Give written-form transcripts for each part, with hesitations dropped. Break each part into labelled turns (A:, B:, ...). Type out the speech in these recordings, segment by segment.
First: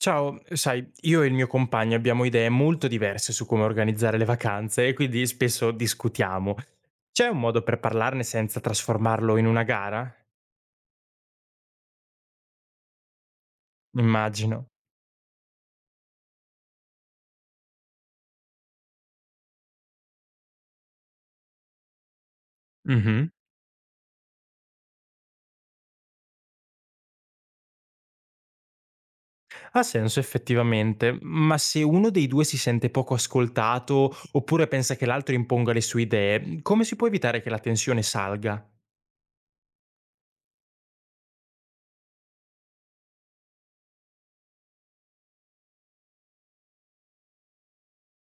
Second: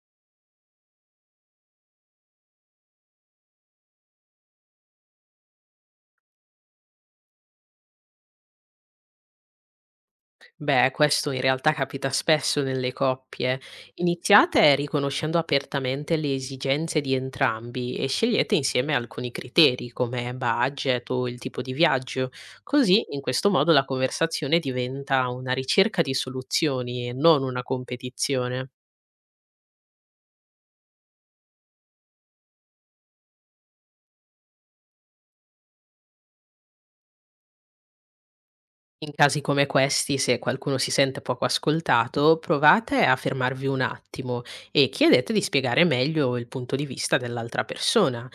A: Ciao, sai, io e il mio compagno abbiamo idee molto diverse su come organizzare le vacanze e quindi spesso discutiamo. C'è un modo per parlarne senza trasformarlo in una gara?
B: Beh, questo in realtà capita spesso nelle coppie.
A: Immagino.
B: Iniziate riconoscendo apertamente le esigenze di entrambi e scegliete insieme alcuni criteri come budget o il tipo di viaggio. Così, in
A: Mhm.
B: questo modo, la conversazione diventa una ricerca di soluzioni e non una competizione.
A: Ha senso effettivamente, ma se uno dei due si sente poco ascoltato oppure pensa che l'altro imponga le sue idee, come si può evitare che la tensione salga?
B: In casi come questi, se qualcuno si sente poco ascoltato, provate a fermarvi un attimo e chiedete di spiegare meglio il punto di vista dell'altra persona.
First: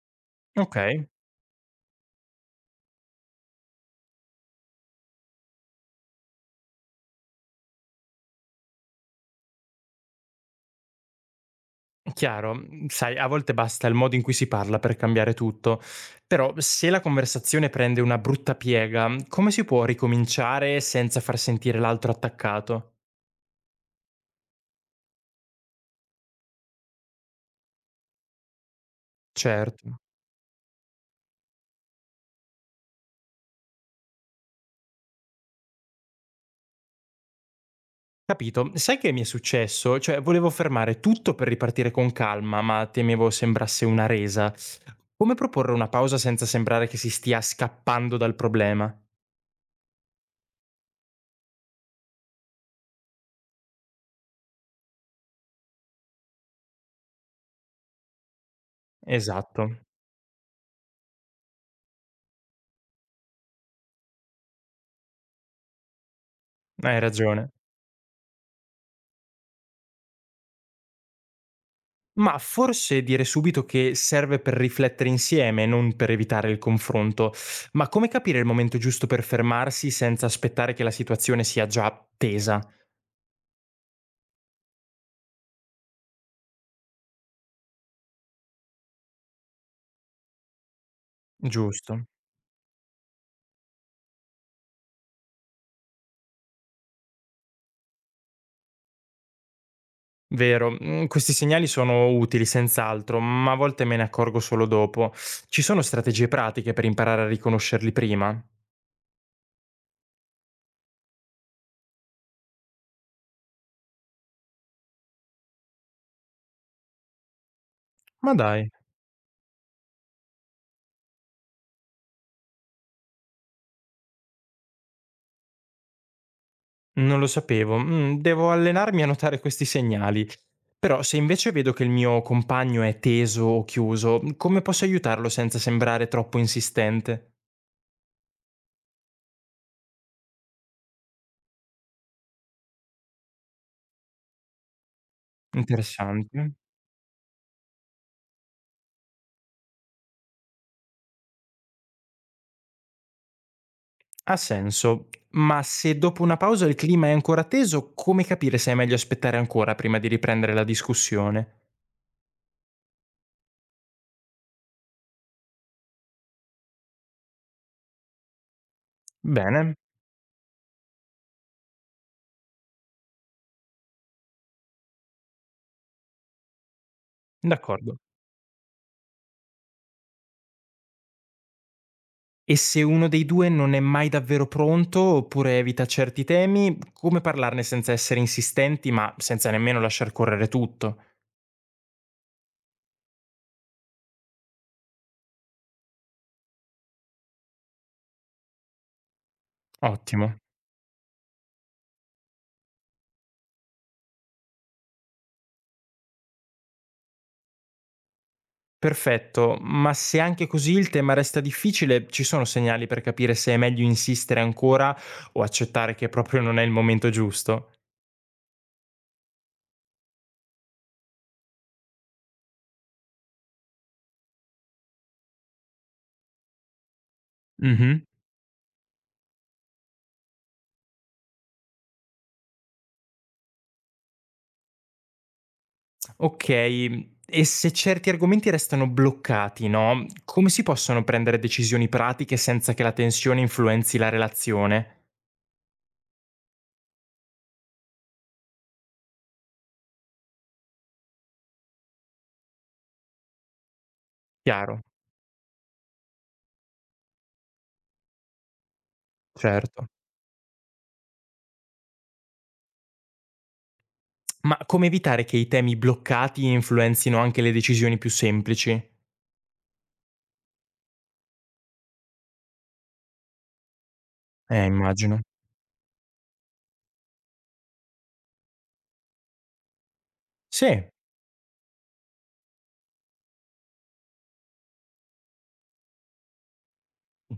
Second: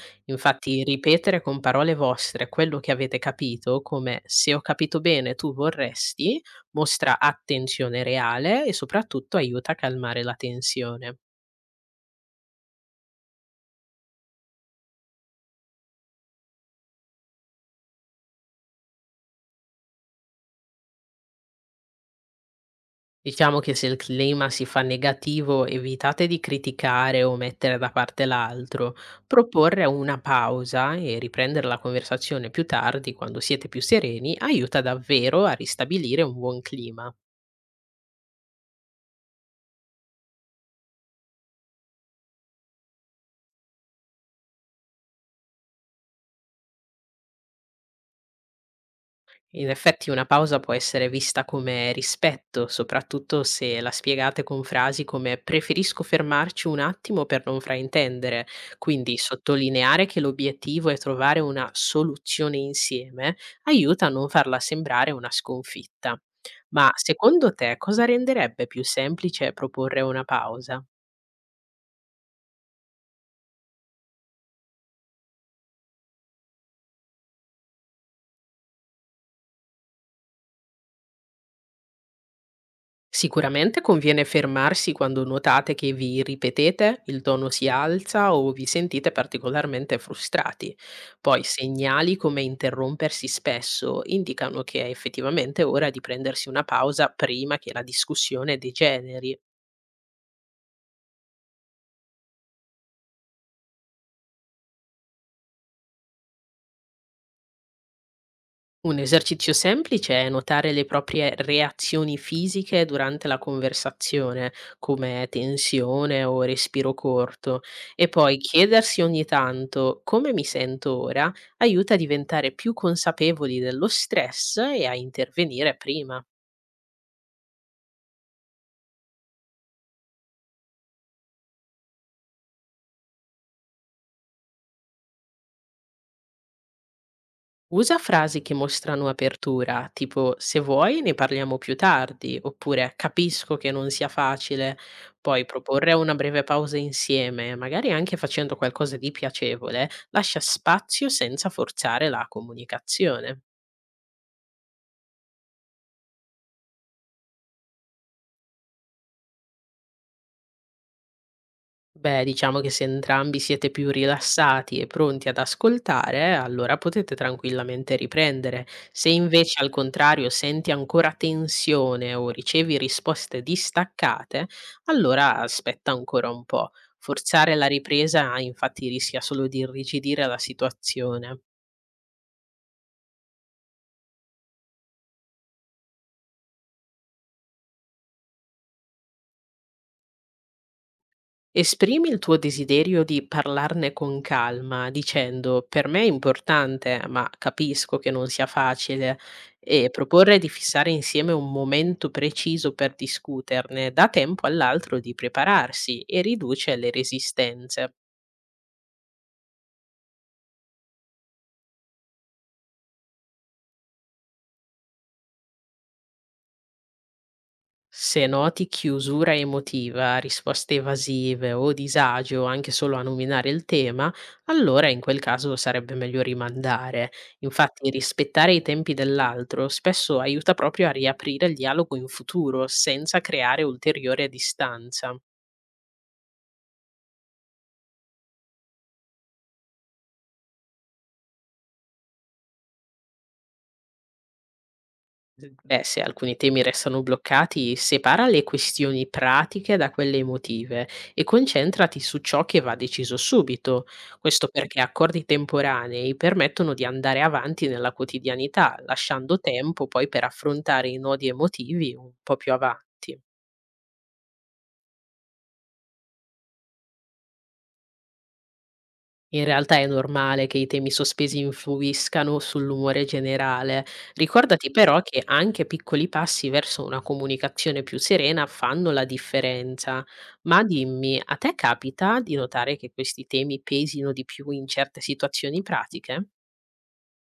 A: Ok.
B: Infatti, ripetere con parole vostre quello che avete capito, come se ho capito bene tu vorresti, mostra attenzione reale e soprattutto aiuta a calmare la tensione.
A: Chiaro, sai, a volte basta il modo in cui si parla per cambiare tutto, però se la conversazione prende una brutta piega, come si può ricominciare senza far sentire l'altro attaccato?
B: Diciamo che se il clima si fa negativo, evitate di criticare o mettere da parte l'altro, proporre
A: Certo.
B: una pausa e riprendere la conversazione più tardi, quando siete più sereni, aiuta davvero a ristabilire un buon clima.
A: Capito. Sai che mi è successo? Cioè volevo fermare tutto per ripartire con calma, ma temevo sembrasse una resa. Come proporre una pausa senza sembrare che si stia scappando dal problema?
B: In effetti una pausa può essere vista come rispetto, soprattutto se la spiegate con frasi come preferisco fermarci un attimo per non fraintendere, quindi
A: Esatto,
B: sottolineare che l'obiettivo è trovare una soluzione insieme aiuta a non farla sembrare una sconfitta. Ma
A: hai ragione.
B: secondo te cosa renderebbe più semplice proporre una pausa?
A: Ma forse dire subito che serve per riflettere insieme, non per evitare il confronto. Ma come capire il momento giusto per fermarsi senza aspettare che la situazione sia già tesa?
B: Sicuramente conviene fermarsi quando notate che vi ripetete, il tono si alza o vi sentite particolarmente frustrati. Poi
A: Giusto.
B: segnali come interrompersi spesso indicano che è effettivamente ora di prendersi una pausa prima che la discussione degeneri.
A: Vero, questi segnali sono utili senz'altro, ma a volte me ne accorgo solo dopo. Ci sono strategie pratiche per imparare a riconoscerli prima?
B: Un esercizio semplice è notare le proprie reazioni fisiche durante la conversazione, come tensione o respiro corto, e
A: Ma
B: poi
A: dai,
B: chiedersi ogni tanto come mi sento ora aiuta a diventare più consapevoli dello stress e a intervenire prima.
A: non lo sapevo. Devo allenarmi a notare questi segnali. Però se invece vedo che il mio compagno è teso o chiuso, come posso aiutarlo senza sembrare troppo insistente?
B: Usa frasi che mostrano apertura, tipo se vuoi ne parliamo più tardi, oppure capisco che non sia facile, poi proporre una
A: Interessante.
B: breve pausa insieme, magari anche facendo qualcosa di piacevole, lascia spazio senza forzare la comunicazione.
A: Ha senso. Ma se dopo una pausa il clima è ancora teso, come capire se è meglio aspettare ancora prima di riprendere la discussione?
B: Beh, diciamo che se entrambi siete più rilassati e pronti ad ascoltare, allora potete tranquillamente riprendere. Se invece al
A: Bene,
B: contrario senti ancora tensione o ricevi risposte distaccate, allora aspetta ancora un po'. Forzare la
A: d'accordo.
B: ripresa infatti rischia solo di irrigidire la situazione.
A: E se uno dei due non è mai davvero pronto oppure evita certi temi, come parlarne senza essere insistenti ma senza nemmeno lasciar correre tutto?
B: Esprimi il tuo desiderio di parlarne con calma, dicendo: "Per me è importante, ma capisco che non sia facile", e proporre
A: Ottimo.
B: di fissare insieme un momento preciso per discuterne dà tempo all'altro di prepararsi e riduce le resistenze.
A: Perfetto, ma se anche così il tema resta difficile, ci sono segnali per capire se è meglio insistere ancora o accettare che proprio non è il momento giusto?
B: Se noti chiusura emotiva, risposte evasive o disagio anche solo a nominare il tema, allora in quel caso sarebbe meglio rimandare. Infatti
A: Mhm.
B: rispettare i tempi dell'altro spesso aiuta proprio a riaprire il dialogo in futuro senza creare ulteriore distanza.
A: Ok, e se certi argomenti restano bloccati, no? Come si possono prendere decisioni pratiche senza che la tensione influenzi la relazione?
B: Beh, se alcuni temi restano bloccati, separa le questioni pratiche da quelle emotive e concentrati su ciò che va deciso subito. Questo perché
A: Chiaro,
B: accordi temporanei permettono di andare avanti nella quotidianità, lasciando tempo
A: certo.
B: poi per affrontare i nodi emotivi un po' più avanti.
A: Ma come evitare che i temi bloccati influenzino anche le decisioni più semplici?
B: In realtà è normale che i temi sospesi influiscano sull'umore generale. Ricordati però
A: Immagino.
B: che anche piccoli passi verso una comunicazione più serena fanno la differenza. Ma
A: Sì.
B: dimmi, a te capita di notare che questi temi pesino di più in certe situazioni pratiche?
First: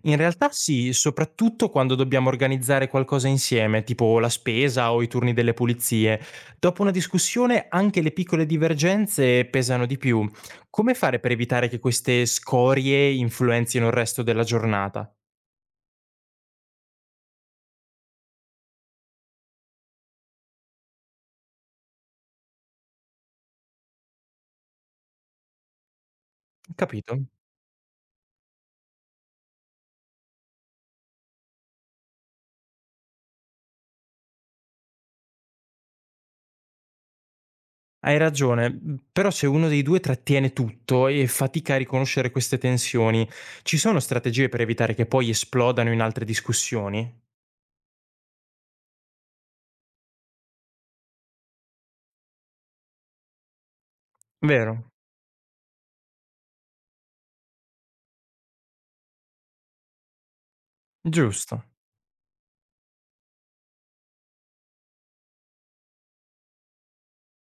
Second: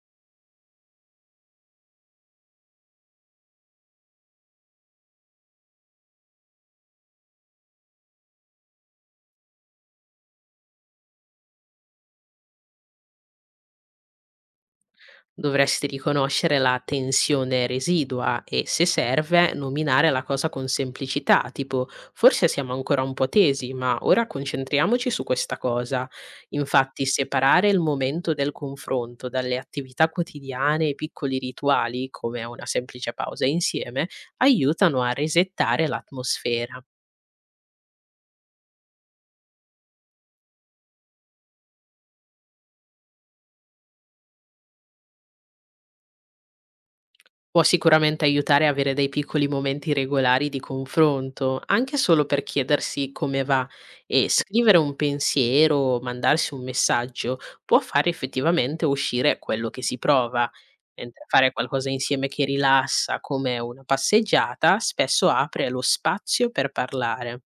A: In realtà sì, soprattutto quando dobbiamo organizzare qualcosa insieme, tipo la spesa o i turni delle pulizie. Dopo una discussione anche le piccole divergenze pesano di più. Come fare per evitare che queste scorie influenzino il resto della giornata?
B: Dovresti riconoscere la tensione residua e, se serve, nominare la cosa con semplicità, tipo forse siamo ancora un po' tesi, ma ora concentriamoci su questa cosa. Infatti,
A: Capito?
B: separare il momento del confronto dalle attività quotidiane e piccoli rituali, come una semplice pausa insieme, aiutano a resettare l'atmosfera.
A: Hai ragione, però se uno dei due trattiene tutto e fatica a riconoscere queste tensioni, ci sono strategie per evitare che poi esplodano in altre discussioni?
B: Può sicuramente aiutare a avere dei piccoli momenti regolari di confronto, anche solo per chiedersi come va e scrivere
A: Vero?
B: un pensiero o mandarsi un messaggio può fare effettivamente uscire quello che si prova, mentre fare
A: Giusto.
B: qualcosa insieme che rilassa, come una passeggiata, spesso apre lo spazio per parlare.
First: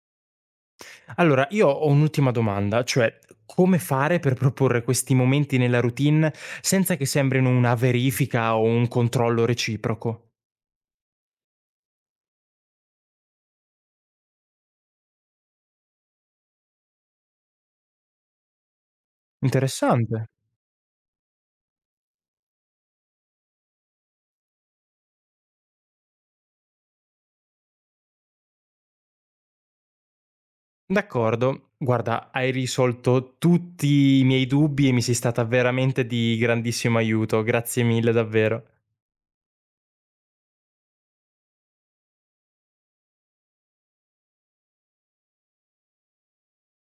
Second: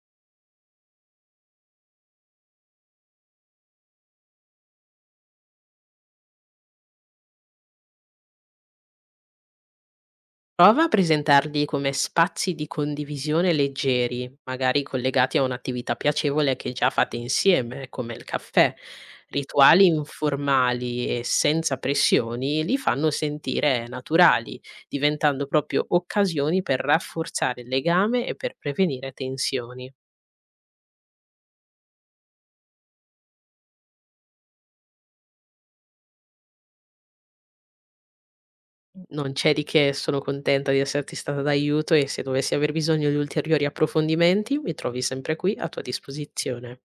A: Allora, io ho un'ultima domanda, cioè come fare per proporre questi momenti nella routine senza che sembrino una verifica o un controllo reciproco?
B: Prova a presentarli come spazi di condivisione leggeri, magari collegati a un'attività piacevole che già fate insieme, come il caffè. Rituali
A: Interessante.
B: informali e senza pressioni li fanno sentire naturali, diventando proprio occasioni per rafforzare il legame e per prevenire tensioni.
A: D'accordo, guarda, hai risolto tutti i miei dubbi e mi sei stata veramente di grandissimo aiuto, grazie mille davvero.
B: Non c'è di che, sono contenta di esserti stata d'aiuto e se dovessi aver bisogno di ulteriori approfondimenti, mi trovi sempre qui a tua disposizione.